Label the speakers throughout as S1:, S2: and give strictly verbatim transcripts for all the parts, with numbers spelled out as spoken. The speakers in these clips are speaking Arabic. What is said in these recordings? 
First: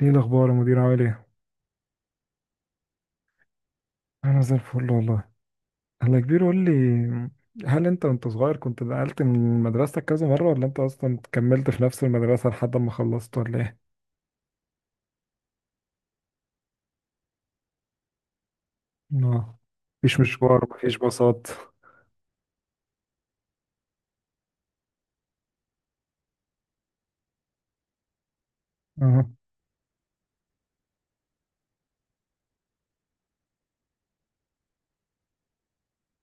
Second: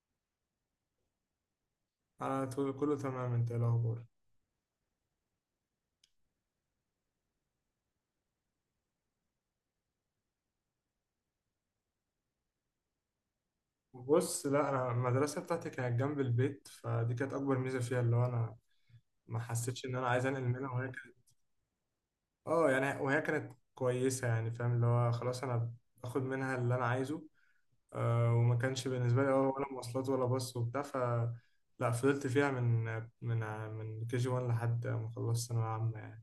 S1: ايه الاخبار يا مدير، عامل ايه؟
S2: انا طول- كله تمام. انت إيه الاخبار؟
S1: انا زي الفل والله. انا كبير قول لي. هل انت وانت صغير كنت نقلت من مدرستك كذا مره ولا انت اصلا كملت في نفس المدرسه لحد ما خلصت ولا ايه؟
S2: بص، لا، انا المدرسه بتاعتي كانت جنب البيت، فدي كانت اكبر ميزه فيها، اللي هو انا ما
S1: اه،
S2: حسيتش ان انا
S1: مفيش
S2: عايز انقل
S1: مشوار
S2: منها. وهي
S1: مفيش
S2: كانت،
S1: باصات.
S2: اه يعني وهي كانت كويسه، يعني فاهم اللي هو خلاص انا باخد منها اللي انا عايزه. آه وما كانش بالنسبه
S1: اه،
S2: لي، اه ولا مواصلات ولا باص وبتاع. ف لا، فضلت فيها من من من كي جي واحد لحد ما خلصت ثانويه عامه يعني.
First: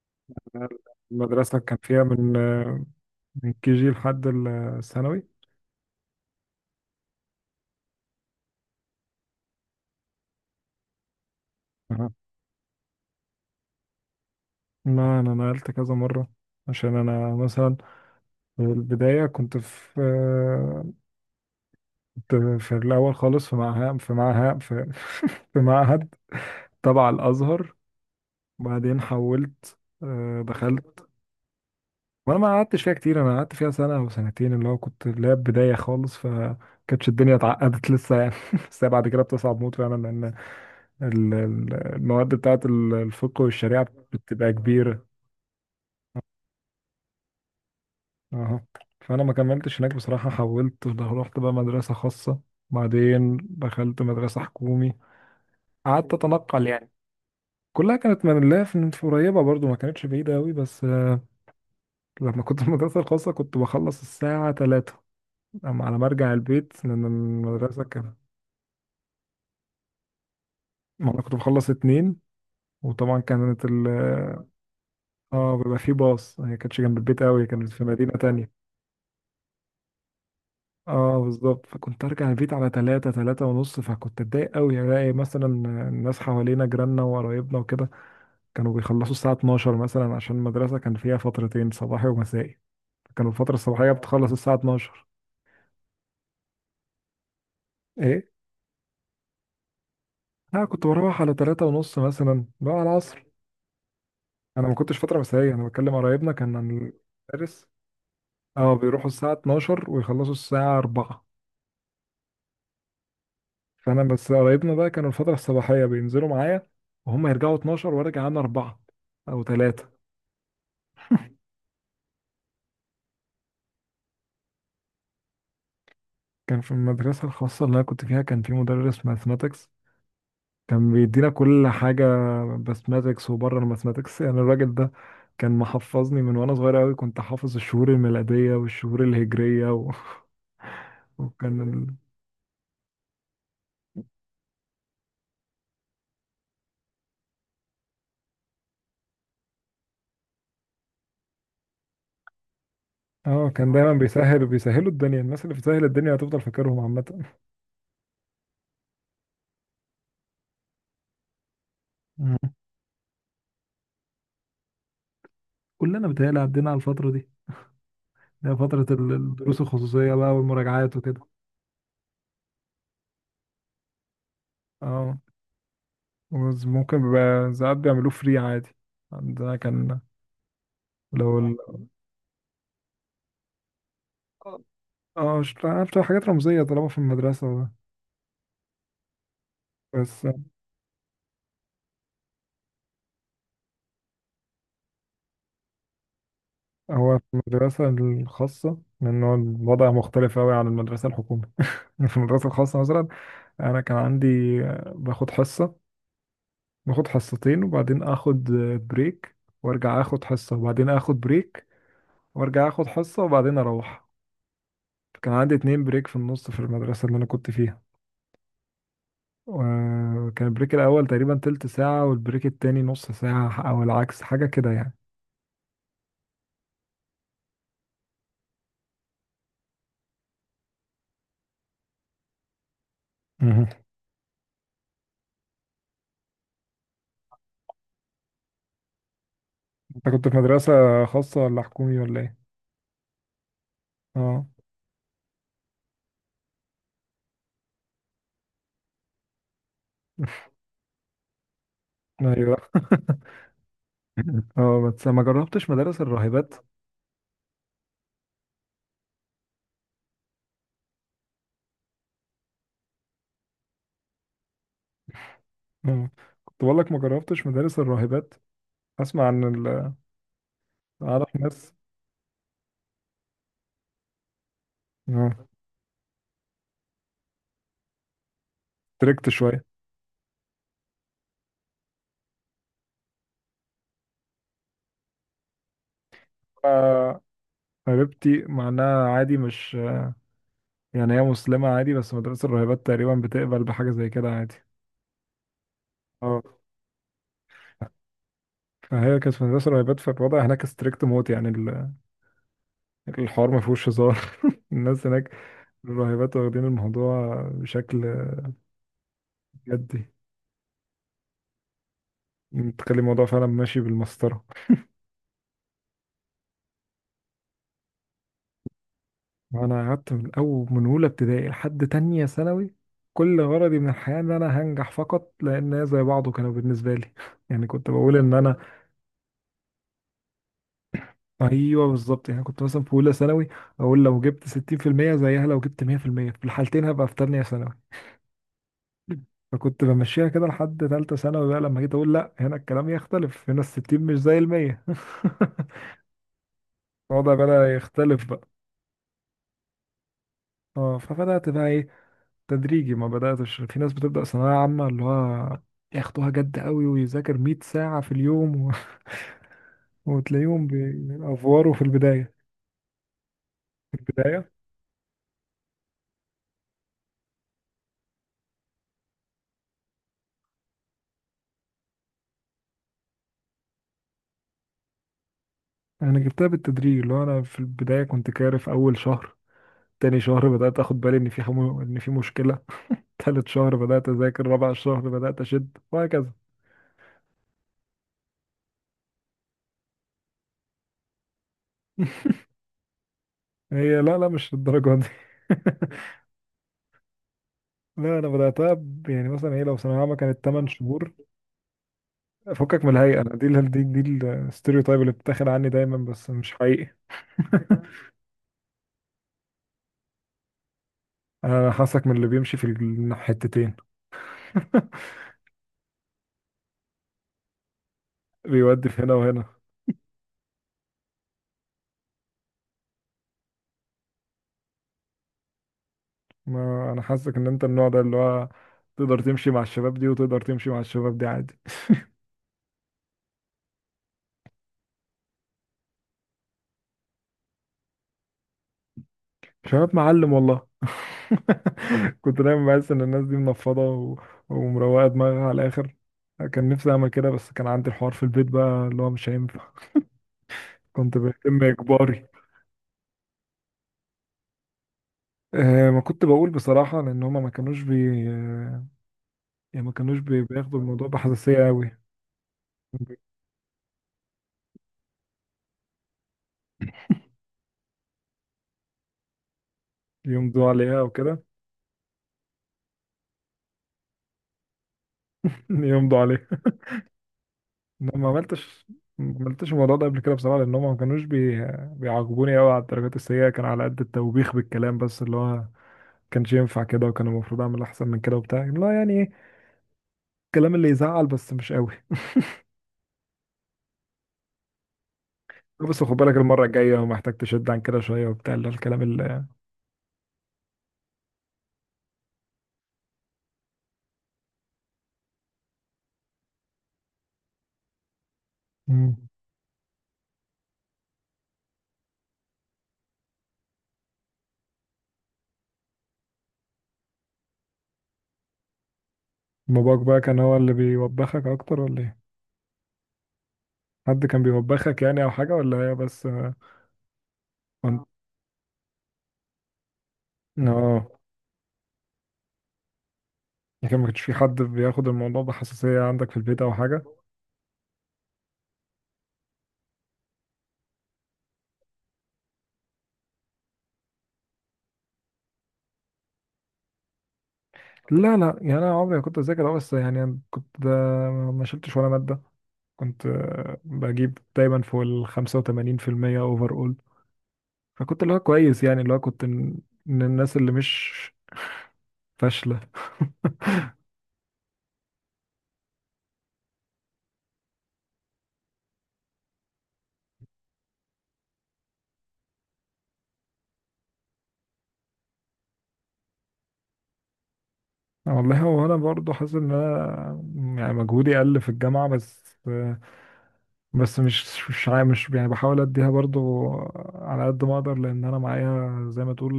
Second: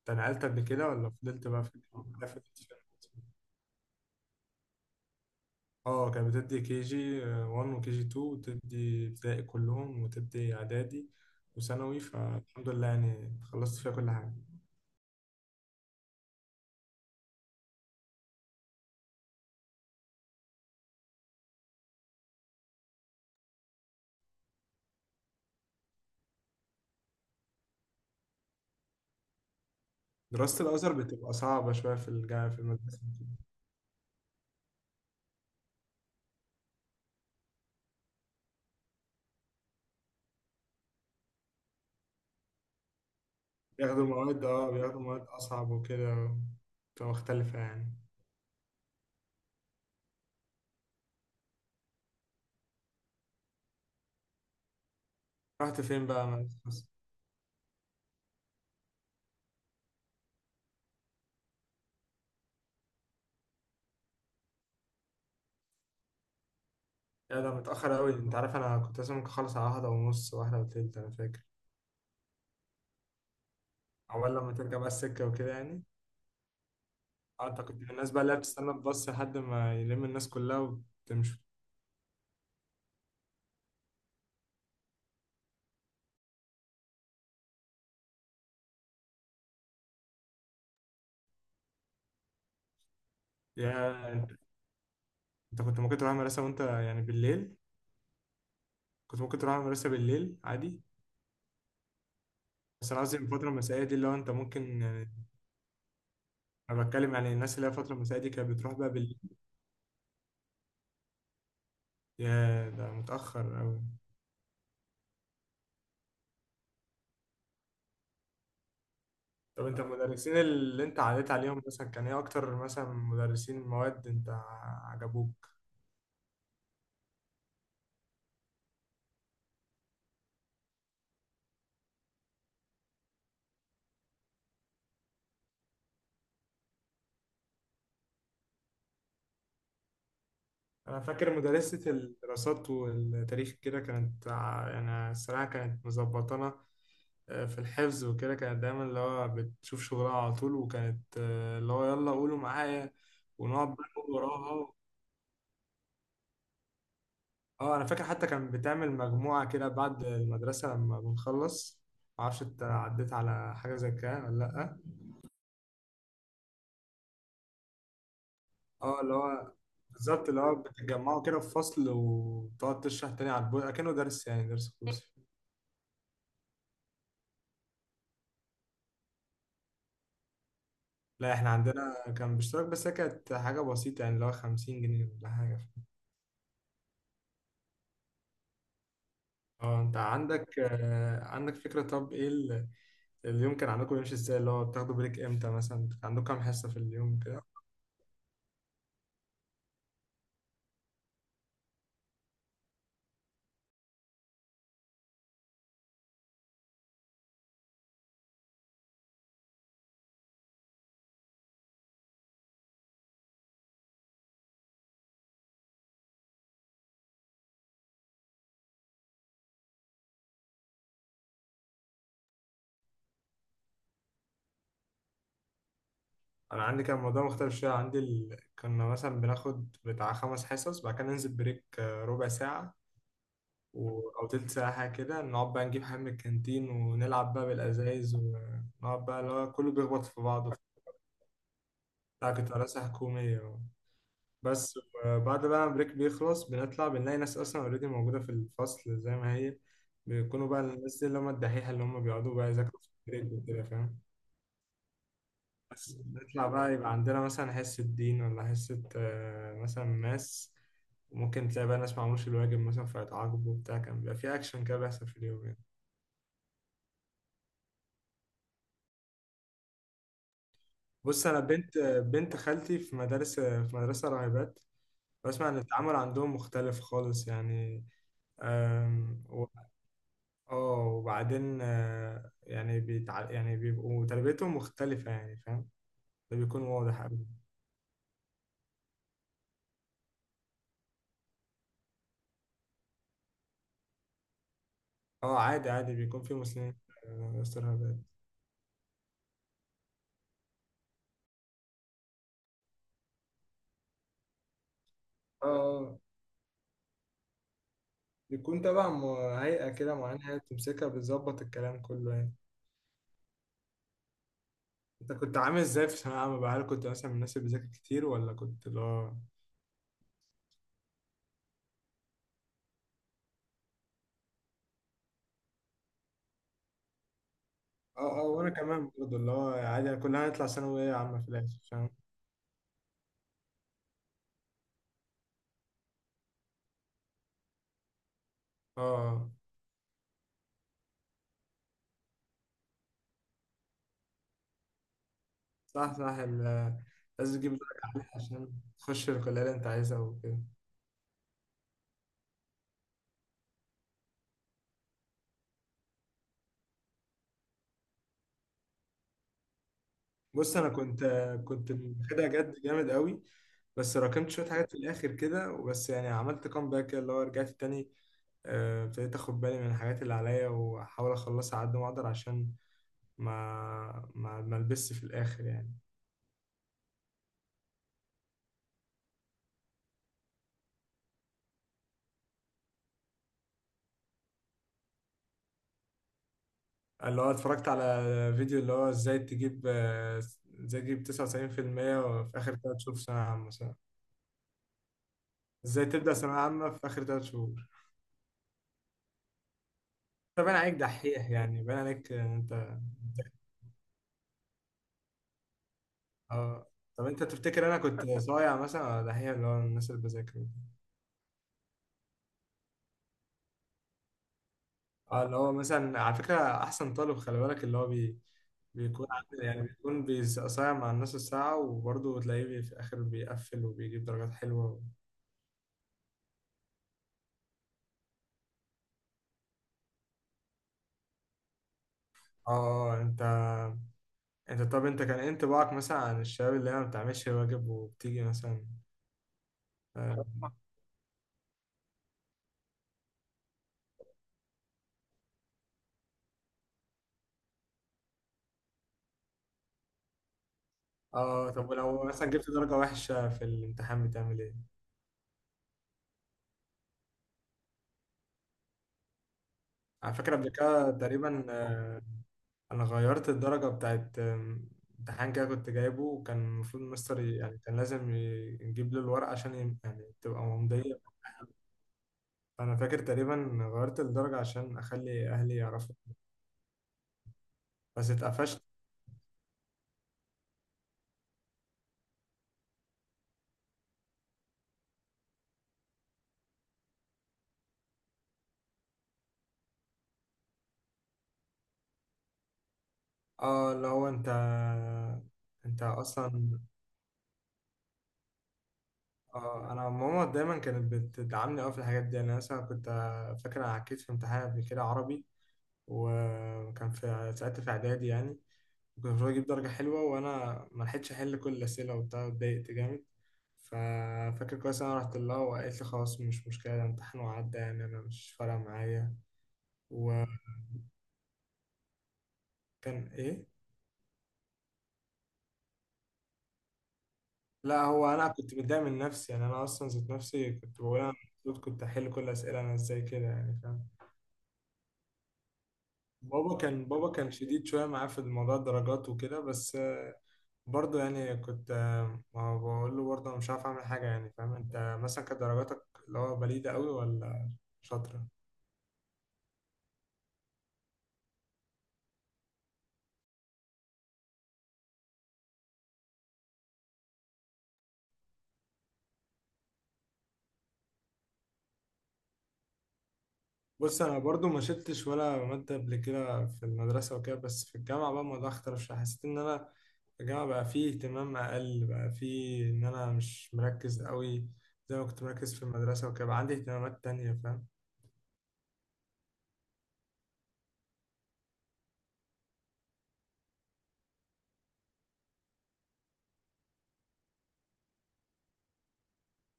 S2: انت نقلت قبل كده ولا فضلت
S1: المدرسه
S2: بقى في
S1: كان فيها من
S2: في-
S1: من كي جي لحد الثانوي.
S2: اه، كانت بتدي كي جي واحد وكي جي اتنين وتدي ابتدائي كلهم وتدي اعدادي وثانوي،
S1: اه،
S2: فالحمد لله يعني خلصت فيها كل حاجة.
S1: لا انا نقلت كذا مره عشان انا مثلا في البدايه كنت في كنت في الاول خالص في معهد في معهد في, في معهد تبع الازهر. وبعدين حولت، آه،
S2: دراسة الأزهر
S1: دخلت.
S2: بتبقى صعبة شوية في
S1: وانا ما
S2: الجامعة، في
S1: قعدتش فيها
S2: المدرسة.
S1: كتير، انا قعدت فيها سنه او سنتين اللي هو كنت اللي هي بدايه خالص فكانتش الدنيا اتعقدت لسه يعني. بس هي بعد كده بتصعب موت فعلا لان ال- ال- المواد بتاعت ال- الفقه والشريعه
S2: بياخدوا مواد
S1: بتبقى
S2: اه بياخدوا
S1: كبيره.
S2: مواد أصعب وكده، بتبقى مختلفة يعني.
S1: اه، فانا ما كملتش هناك بصراحه، حولت رحت بقى مدرسه خاصه، بعدين دخلت مدرسه حكومي،
S2: رحت فين
S1: قعدت
S2: بقى مع
S1: اتنقل
S2: الفصل؟
S1: يعني. كلها كانت من الله في في قريبه برضو ما كانتش بعيده قوي بس آه، لما كنت في المدرسه الخاصه كنت بخلص الساعه تلاتة. أما على ما ارجع البيت من
S2: يا ده
S1: المدرسه
S2: متأخر أوي.
S1: كان،
S2: أنت عارف أنا كنت لازم ممكن أخلص على واحدة ونص، واحدة وتلت، أنا
S1: ما انا كنت
S2: فاكر.
S1: بخلص اتنين. وطبعا كانت ال...
S2: أول لما ترجع بقى السكة وكده
S1: اه، بيبقى
S2: يعني.
S1: في باص، هي كانتش جنب البيت قوي،
S2: أه، أنت
S1: كانت
S2: كنت
S1: في
S2: من
S1: مدينه
S2: الناس بقى اللي هي
S1: تانية.
S2: بتستنى الباص لحد ما يلم الناس كلها
S1: اه،
S2: وتمشي.
S1: بالظبط، فكنت ارجع البيت على تلاتة تلاتة ونص، فكنت اتضايق قوي الاقي مثلا الناس حوالينا جيراننا وقرايبنا وكده كانوا بيخلصوا الساعه الثانية عشرة مثلا، عشان المدرسه كان فيها فترتين صباحي ومسائي، كانوا الفتره
S2: يا،
S1: الصباحيه بتخلص الساعه اتناشر.
S2: انت كنت ممكن تروح المدرسة وانت يعني بالليل؟
S1: ايه،
S2: كنت ممكن تروح المدرسة بالليل
S1: لا
S2: عادي.
S1: كنت بروح على تلاتة ونص مثلا بقى على
S2: بس انا قصدي
S1: العصر.
S2: الفترة المسائية دي اللي هو انت
S1: انا ما
S2: ممكن
S1: كنتش
S2: يعني.
S1: فتره مسائيه، انا بتكلم قرايبنا كان
S2: انا
S1: عن
S2: بتكلم يعني الناس اللي
S1: المدرس.
S2: هي الفترة المسائية دي كانت بتروح
S1: اه،
S2: بقى
S1: بيروحوا
S2: بالليل.
S1: الساعة اتناشر ويخلصوا الساعة اربعة.
S2: يا ده متأخر أوي.
S1: فأنا بس قرايبنا بقى كانوا الفترة الصباحية بينزلوا معايا، وهم يرجعوا اتناشر وارجع أنا اربعة أو
S2: طب انت
S1: تلاتة.
S2: المدرسين اللي انت عديت عليهم مثلا كان ايه اكتر مثلا مدرسين مواد انت عجبوك؟
S1: كان في المدرسة الخاصة اللي أنا كنت فيها كان في مدرس ماثماتكس، كان بيدينا كل حاجة، ماثماتكس وبره الماثماتكس. يعني الراجل ده كان محفظني من وأنا صغير أوي، كنت حافظ الشهور الميلادية والشهور الهجرية و...
S2: أنا فاكر
S1: وكان
S2: مدرسة
S1: ال...
S2: الدراسات والتاريخ كده كانت ع- يعني الصراحة كانت مظبطانا، آه، في الحفظ وكده، كانت دايما اللي هو بتشوف شغلها على طول. وكانت آه، اللي هو يلا قولوا معايا،
S1: اه، كان
S2: ونقعد بقى
S1: دايما
S2: نقول
S1: بيسهل
S2: وراها.
S1: بيسهلوا الدنيا، الناس اللي بتسهل الدنيا هتفضل فاكرهم عامة.
S2: اه انا فاكر حتى كان بتعمل مجموعة كده بعد المدرسة لما بنخلص. معرفش
S1: مم.
S2: انت عديت على حاجة زي كده ولا لأ.
S1: كلنا بتهيألي عدينا على الفترة دي، هي فترة
S2: اه
S1: ال-
S2: اللي هو
S1: الدروس الخصوصية
S2: بالظبط
S1: بقى
S2: اللي هو
S1: والمراجعات وكده.
S2: بتتجمعوا كده في فصل وتقعد تشرح تاني على البورد أكنه درس، يعني درس خصوصي.
S1: اه، وز- ممكن بيبقى ساعات بيعملوه فري عادي. عندنا كان
S2: لا،
S1: لو
S2: احنا
S1: ال...
S2: عندنا كان باشتراك، بس هي كانت حاجة بسيطة يعني اللي هو خمسين جنيه ولا
S1: اه، مش
S2: حاجة.
S1: عارف، بتبقى حاجات رمزية طالما في المدرسة ده.
S2: اه، انت
S1: بس
S2: عندك آه، عندك فكرة. طب ايه ال- اليوم كان عندكم يمشي ازاي اللي هو بتاخدوا بريك امتى؟ مثلا كان عندكم كام حصة في
S1: هو
S2: اليوم
S1: في
S2: كده؟
S1: المدرسة الخاصة، لأن هو الوضع مختلف أوي عن المدرسة الحكومية. في المدرسة الخاصة مثلا أنا كان عندي، آه، باخد حصة، باخد حصتين وبعدين آخد آه، بريك، وأرجع آخد حصة وبعدين آخد بريك، وأرجع آخد حصة وبعدين أروح. كان عندي اتنين بريك في النص في المدرسة اللي أنا كنت فيها. وكان البريك الأول تقريبا تلت ساعة والبريك التاني نص ساعة أو العكس، حاجة كده يعني.
S2: انا عندي كان الموضوع مختلف شوية. عندي ال... كنا مثلا بناخد بتاع خمس حصص، بعد كده ننزل بريك آه، ربع ساعة
S1: مهم.
S2: و... او تلت ساعة حاجة كده. نقعد بقى نجيب حاجة من الكانتين ونلعب بقى بالازايز ونقعد بقى اللي هو كله بيخبط
S1: أنت
S2: في
S1: كنت في
S2: بعضه.
S1: مدرسة خاصة ولا حكومي ولا
S2: لا،
S1: إيه؟
S2: كنت مدرسة حكومية.
S1: أه،
S2: بس بعد بقى ما البريك بيخلص بنطلع بنلاقي ناس اصلا اوريدي موجوده في الفصل زي ما هي. بيكونوا بقى الناس دي اللي هم الدحيحه، اللي هم بيقعدوا بقى
S1: أيوه.
S2: يذاكروا في البريك وكده، فاهم؟
S1: أه، بس ما جربتش
S2: بس
S1: مدارس
S2: نطلع
S1: الراهبات.
S2: بقى يبقى عندنا مثلا حصه دين ولا حصه آه، مثلا ماس. وممكن تلاقي بقى ناس ما عملوش الواجب مثلا فيتعاقبوا وبتاع، كان بيبقى في اكشن كده بيحصل في اليوم يعني.
S1: أه، كنت بقول لك ما جربتش مدارس الراهبات، أسمع عن ال
S2: بص،
S1: أعرف
S2: انا
S1: ناس.
S2: بنت بنت خالتي في مدارس في مدرسه راهبات.
S1: أه
S2: بسمع ان التعامل عندهم مختلف خالص يعني.
S1: تركت شوية.
S2: اه، وبعدين آه، يعني بيتع... يعني بيبقوا تربيتهم مختلفة يعني، فاهم؟ ده بيكون واضح
S1: آه،
S2: أوي.
S1: قريبتي مع إنها عادي مش، يعني هي مسلمة عادي، بس مدرسة الراهبات تقريبا بتقبل بحاجة زي كده عادي.
S2: اه، عادي عادي، بيكون في
S1: اه،
S2: مسلمين. آه، استرهابات.
S1: فهي كانت في مدرسة راهبات فالوضع هناك ستريكت موت، يعني ال- الحوار ما فيهوش هزار. الناس هناك
S2: اه آه،
S1: الراهبات واخدين الموضوع بشكل
S2: بيكون تبع م- هيئة كده
S1: جدي،
S2: معينة، هي بتمسكها بتظبط الكلام كله يعني.
S1: تخلي الموضوع فعلا ماشي بالمسطرة.
S2: انت كنت عامل ازاي في ثانوية عامة بقى؟ هل كنت مثلا من الناس اللي بتذاكر كتير ولا كنت اللي هو؟
S1: وأنا قعدت من أول من أولى ابتدائي لحد تانية ثانوي كل غرضي من الحياة إن أنا هنجح فقط، لأن هي زي بعضه كانوا بالنسبة لي. يعني كنت بقول
S2: اه، اه،
S1: إن
S2: وانا
S1: أنا،
S2: كمان برضه اللي هو عادي كلنا هنطلع ثانوية عامة في الآخر
S1: أيوه
S2: فاهم.
S1: بالظبط، يعني كنت مثلا في أولى ثانوي أقول لو جبت ستين في المية زيها لو جبت مية في المية في المية، في الحالتين هبقى في تانية ثانوي.
S2: اه، اه.
S1: فكنت بمشيها كده لحد تالتة ثانوي، بقى لما جيت أقول لأ، هنا الكلام يختلف، هنا الستين مش زي المية.
S2: صح، صح. ال-
S1: الوضع
S2: لازم تجيب درجة
S1: بدأ
S2: عالية
S1: يختلف بقى.
S2: عشان تخش الكلية اللي انت عايزها وكده.
S1: اه، فبدأت بقى ايه، تدريجي، ما بدأتش في ناس بتبدأ ثانوية عامة اللي هو ياخدوها جد قوي ويذاكر 100 ساعة في اليوم و...
S2: بص،
S1: وتلاقيهم
S2: انا كنت كنت
S1: بيأفوروا في
S2: واخدها
S1: البداية.
S2: جد جامد قوي،
S1: في
S2: بس راكمت
S1: البداية
S2: شويه حاجات في الاخر كده وبس، يعني عملت كام كده اللي هو رجعت تاني. آه، ابتديت اخد بالي من الحاجات اللي عليا واحاول اخلصها على قد ما اقدر عشان ما ما ما البسش في الاخر يعني.
S1: أنا جبتها بالتدريج اللي هو أنا في البداية كنت كارف أول شهر، تاني شهر بدأت أخد بالي إن في حمو... إن في مشكلة، تالت شهر بدأت أذاكر، رابع شهر بدأت أشد وهكذا.
S2: اللي هو اتفرجت على فيديو اللي هو ازاي تجيب آه، ازاي تجيب تسعة وتسعين في المية في المية في اخر تلاتة شهور في ثانويه عامه مثلا.
S1: هي لا لا مش الدرجة دي.
S2: ازاي تبدا ثانويه عامه في اخر تلات شهور؟
S1: لا انا بدأتها ب- يعني مثلا هي لو ثانوية عامة كانت
S2: طب انا
S1: 8
S2: عليك
S1: شهور.
S2: دحيح يعني باين عليك ان انت.
S1: فكك من الهيئة، أنا دي ال- دي دي الستيreotype اللي بتتاخد عني دايما بس مش
S2: اه
S1: حقيقي.
S2: طب انت تفتكر انا كنت صايع مثلا ولا هي اللي هو الناس اللي بذاكر.
S1: انا حاسك من اللي بيمشي في الحتتين.
S2: اه اللي هو مثلا على فكره احسن طالب خلي بالك اللي هو بي
S1: بيودي في
S2: بيكون
S1: هنا
S2: عامل-
S1: وهنا.
S2: يعني بيكون بيز- صايع مع الناس الساعه وبرضه تلاقيه بي- في الاخر بيقفل وبيجيب درجات حلوه.
S1: ما انا حاسك ان انت النوع ده اللي هو تقدر تمشي مع الشباب دي وتقدر تمشي مع الشباب دي عادي.
S2: اه، اه، اه، انت انت طب انت كان ايه انطباعك مثلا عن الشباب اللي هي ما بتعملش واجب وبتيجي مثلا؟
S1: شباب
S2: اه
S1: معلم والله. كنت دايما بحس ان الناس دي منفضه و... ومروقه دماغها على الاخر. كان نفسي اعمل كده بس كان عندي الحوار في البيت بقى اللي هو مش هينفع، كنت
S2: آه،
S1: بهتم
S2: طب ولو
S1: اجباري.
S2: مثلا جبت درجه وحشه في الامتحان بتعمل ايه؟
S1: أه، ما كنت بقول بصراحه لان هما ما كانوش بي يعني ما
S2: على
S1: كانوش
S2: فكره
S1: بي...
S2: قبل
S1: بياخدوا
S2: كده
S1: الموضوع
S2: تقريبا
S1: بحساسيه قوي.
S2: انا غيرت الدرجه بتاعت آم، امتحان كده كنت جايبه، وكان المفروض المستر ي- يعني كان لازم ي- نجيب له الورقه عشان ي- يعني تبقى
S1: يمضوا عليها
S2: ممضيه.
S1: او كده.
S2: فانا فاكر تقريبا غيرت الدرجه عشان اخلي اهلي يعرفوا،
S1: يمضوا عليها.
S2: بس
S1: انا ما
S2: اتقفشت.
S1: عملتش ما عملتش الموضوع ده قبل كده بصراحه لان هما ما كانوش بي... بيعاقبوني قوي على الدرجات السيئه، كان على قد التوبيخ بالكلام بس اللي هو كانش ينفع كده وكان المفروض اعمل احسن من كده وبتاع، لا يعني ايه، الكلام اللي يزعل بس مش قوي.
S2: اه اللي هو انت انت
S1: بس خد بالك
S2: اصلا.
S1: المره الجايه محتاج تشد عن كده شويه وبتاع اللي هو الكلام اللي.
S2: اه انا ماما دايما كانت بتدعمني قوي في الحاجات دي يعني. انا مثلا كنت فاكر انا عكيت في امتحان قبل كده عربي، وكان في ساعتها في اعدادي يعني. وكان
S1: مم.
S2: المفروض اجيب درجة حلوة وانا ما لحقتش احل كل الاسئلة وبتاع، اتضايقت جامد. ففاكر كويس انا رحت لها وقالت لي خلاص مش مشكلة، ده امتحان وعدى يعني، انا مش فارقة معايا.
S1: باباك بقى
S2: وكان
S1: كان هو اللي بيوبخك اكتر ولا ايه؟
S2: ايه؟
S1: حد كان بيوبخك يعني او حاجه ولا هي بس اه؟
S2: لا،
S1: كنت-
S2: هو انا كنت متضايق من نفسي، يعني انا اصلا ذات نفسي كنت بقول
S1: آه.
S2: انا المفروض كنت احل كل الاسئلة. انا ازاي كده يعني فاهم؟
S1: يعني ما كانش في حد بياخد الموضوع بحساسيه عندك في
S2: بابا
S1: البيت او
S2: كان
S1: حاجه.
S2: بابا كان شديد شوية معاه في موضوع الدرجات وكده. بس برضه يعني كنت آه، ما بقول له برضه أنا مش عارف أعمل حاجة يعني فاهم. أنت مثلا كانت درجاتك اللي هو بليدة أوي ولا شاطرة؟
S1: لا لا، يعني انا عمري ما كنت اذاكر، أه، بس يعني أنا كنت ده ما شلتش ولا ماده، كنت آه، بجيب دايما فوق ال خمسة وتمانين في المية اوفر. فكنت اللي هو كويس يعني اللي هو كنت من من الناس اللي مش فاشلة.
S2: بص، أنا برضه ما شلتش ولا مادة قبل كده في المدرسة وكده. بس في الجامعة بقى الموضوع اختلف شوية، حسيت إن أنا في الجامعة بقى فيه اهتمام أقل، بقى فيه إن أنا مش مركز أوي زي ما كنت مركز في المدرسة وكده، بقى عندي اهتمامات تانية فاهم؟
S1: آه، والله هو انا برضو حاسس ان انا يعني مجهودي قل في الجامعه، بس بس مش مش عا- مش يعني بحاول اديها برضو على قد ما اقدر لان انا معايا زي ما تقول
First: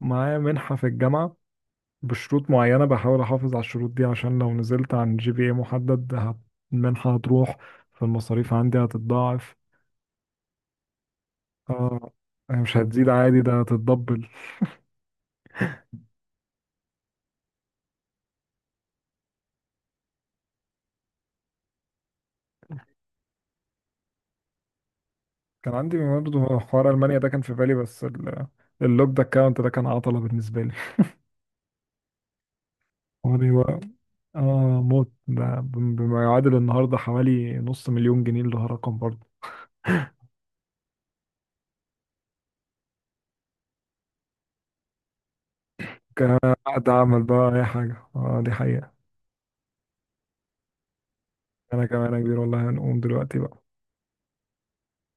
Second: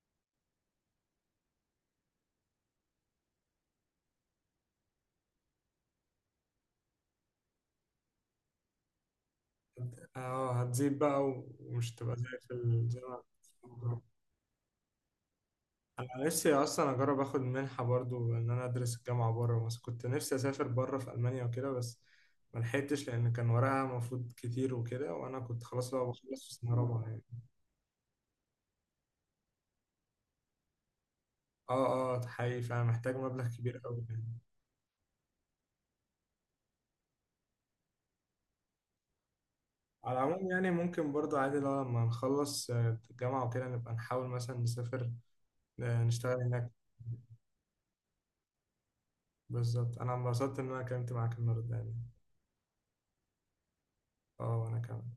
S1: معايا منحه في الجامعه بشروط معينه، بحاول احافظ على الشروط دي عشان لو نزلت عن جي بي اي محدد هت- المنحه هتروح فالمصاريف عندي هتتضاعف.
S2: اه، هتزيد بقى، ومش
S1: اه،
S2: تبقى زي في
S1: يعني مش هتزيد
S2: الجامعة.
S1: عادي ده هتتدبل.
S2: أنا نفسي أصلا أجرب آخد منحة برضو إن أنا أدرس الجامعة بره مصر. كنت نفسي أسافر بره في ألمانيا وكده، بس ملحقتش لأن كان وراها مفروض كتير وكده، وأنا كنت
S1: كان
S2: خلاص
S1: عندي
S2: بقى بخلص في
S1: برضه
S2: سنة
S1: حوار
S2: رابعة
S1: المانيا
S2: يعني.
S1: ده كان في بالي بس ال- اللوكد اكونت ده كان عطله بالنسبه لي.
S2: آه، آه، حقيقي، فأنا محتاج مبلغ
S1: حواري بقى
S2: كبير أوي يعني.
S1: اه موت، ده بم- بما يعادل النهارده حوالي نص مليون جنيه اللي هو رقم برضه.
S2: على العموم يعني ممكن برضو عادي لو لما نخلص آه، الجامعة وكده نبقى نحاول مثلا نسافر، آه،
S1: كان
S2: نشتغل هناك.
S1: قاعد اعمل بقى اي حاجه، اه دي حقيقه.
S2: بالظبط، أنا انبسطت إن أنا اتكلمت معاك النهاردة
S1: انا
S2: يعني.
S1: كمان يا كبير والله، هنقوم دلوقتي بقى.
S2: آه، وأنا كمان.